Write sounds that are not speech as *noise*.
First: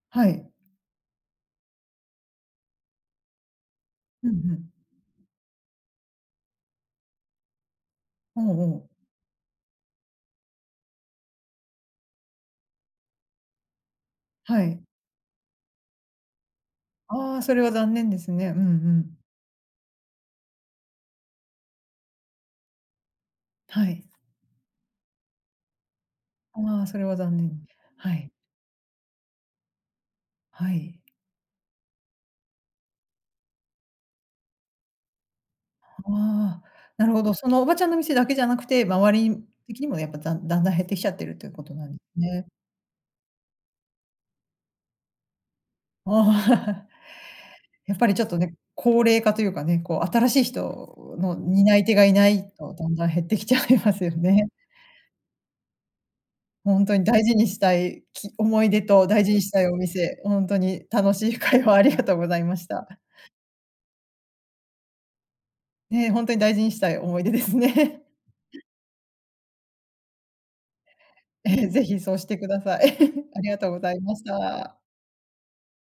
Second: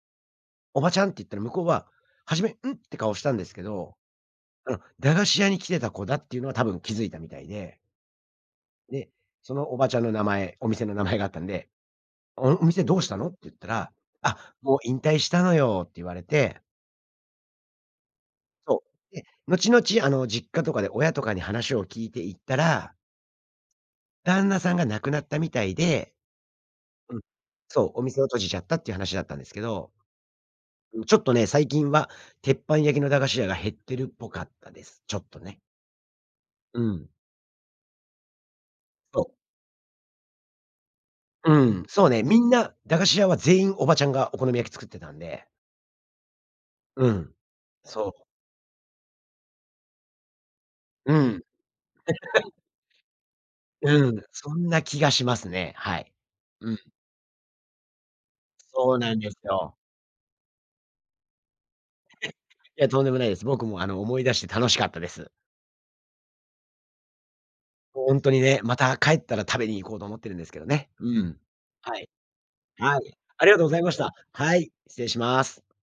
はい。「おばちゃん！」って言ったら、向こうは初め、「ん？」って顔したんですけど、ふんふん。うん、駄菓子屋に来てた子だっていうのは多分気づいたみたいで。ほうほう。で、そのおばちゃんの名前、お店の名前があったんで、「お、ん、お店どうしたの？」っつったら、「あ、はもうい。引退したのよ」って言われて。ああ、それは残念ですね。うんうそう。ん。で、後々、あの、実家とかで親とかに話を聞いていったらはい。旦那さんが亡くなったみたいでああ、それはうん、残念。そう、おは店をい。閉じちゃったっていう話だったんですけど。はい。う、ちょっとね、最近は鉄板焼きの駄菓子屋が減ってるっぽかったです。ちょっとね。はあ、うなん。るほど。そのおばちゃんの店だけじゃなくて、周そう。り的にもやっぱ、ざんだんだん減ってきちゃってるといううことん、なん、そうね。みね。んな駄菓子屋は全員おばちゃんがお好み焼き作ってたんでああ。*laughs* うん。やっぱそりちう。ょっとね、高齢化というかね、こう、新しいう人のん。担い手がいない *laughs* と、だんだん減ってきちゃいますうよん、ね。そんな気がしますね、はい。うほんん。とに大事にしたい、き思い出そうとなん大で事すにしたいよ。お店、ほんとに楽しい会話をありがとうございまし *laughs* いや、た。とんでもないです。僕も、あの、思い出して楽しかったです。ね、ほんとに大事にしたい思い出ですね。ほんとにね、また、帰ったら食べに行こうと思ってるんですけどね、うん。ええ、是は非い。そうしてください。はい、*laughs* あありりががとうとごうざごいまざしいた。ましはい、た。失礼します。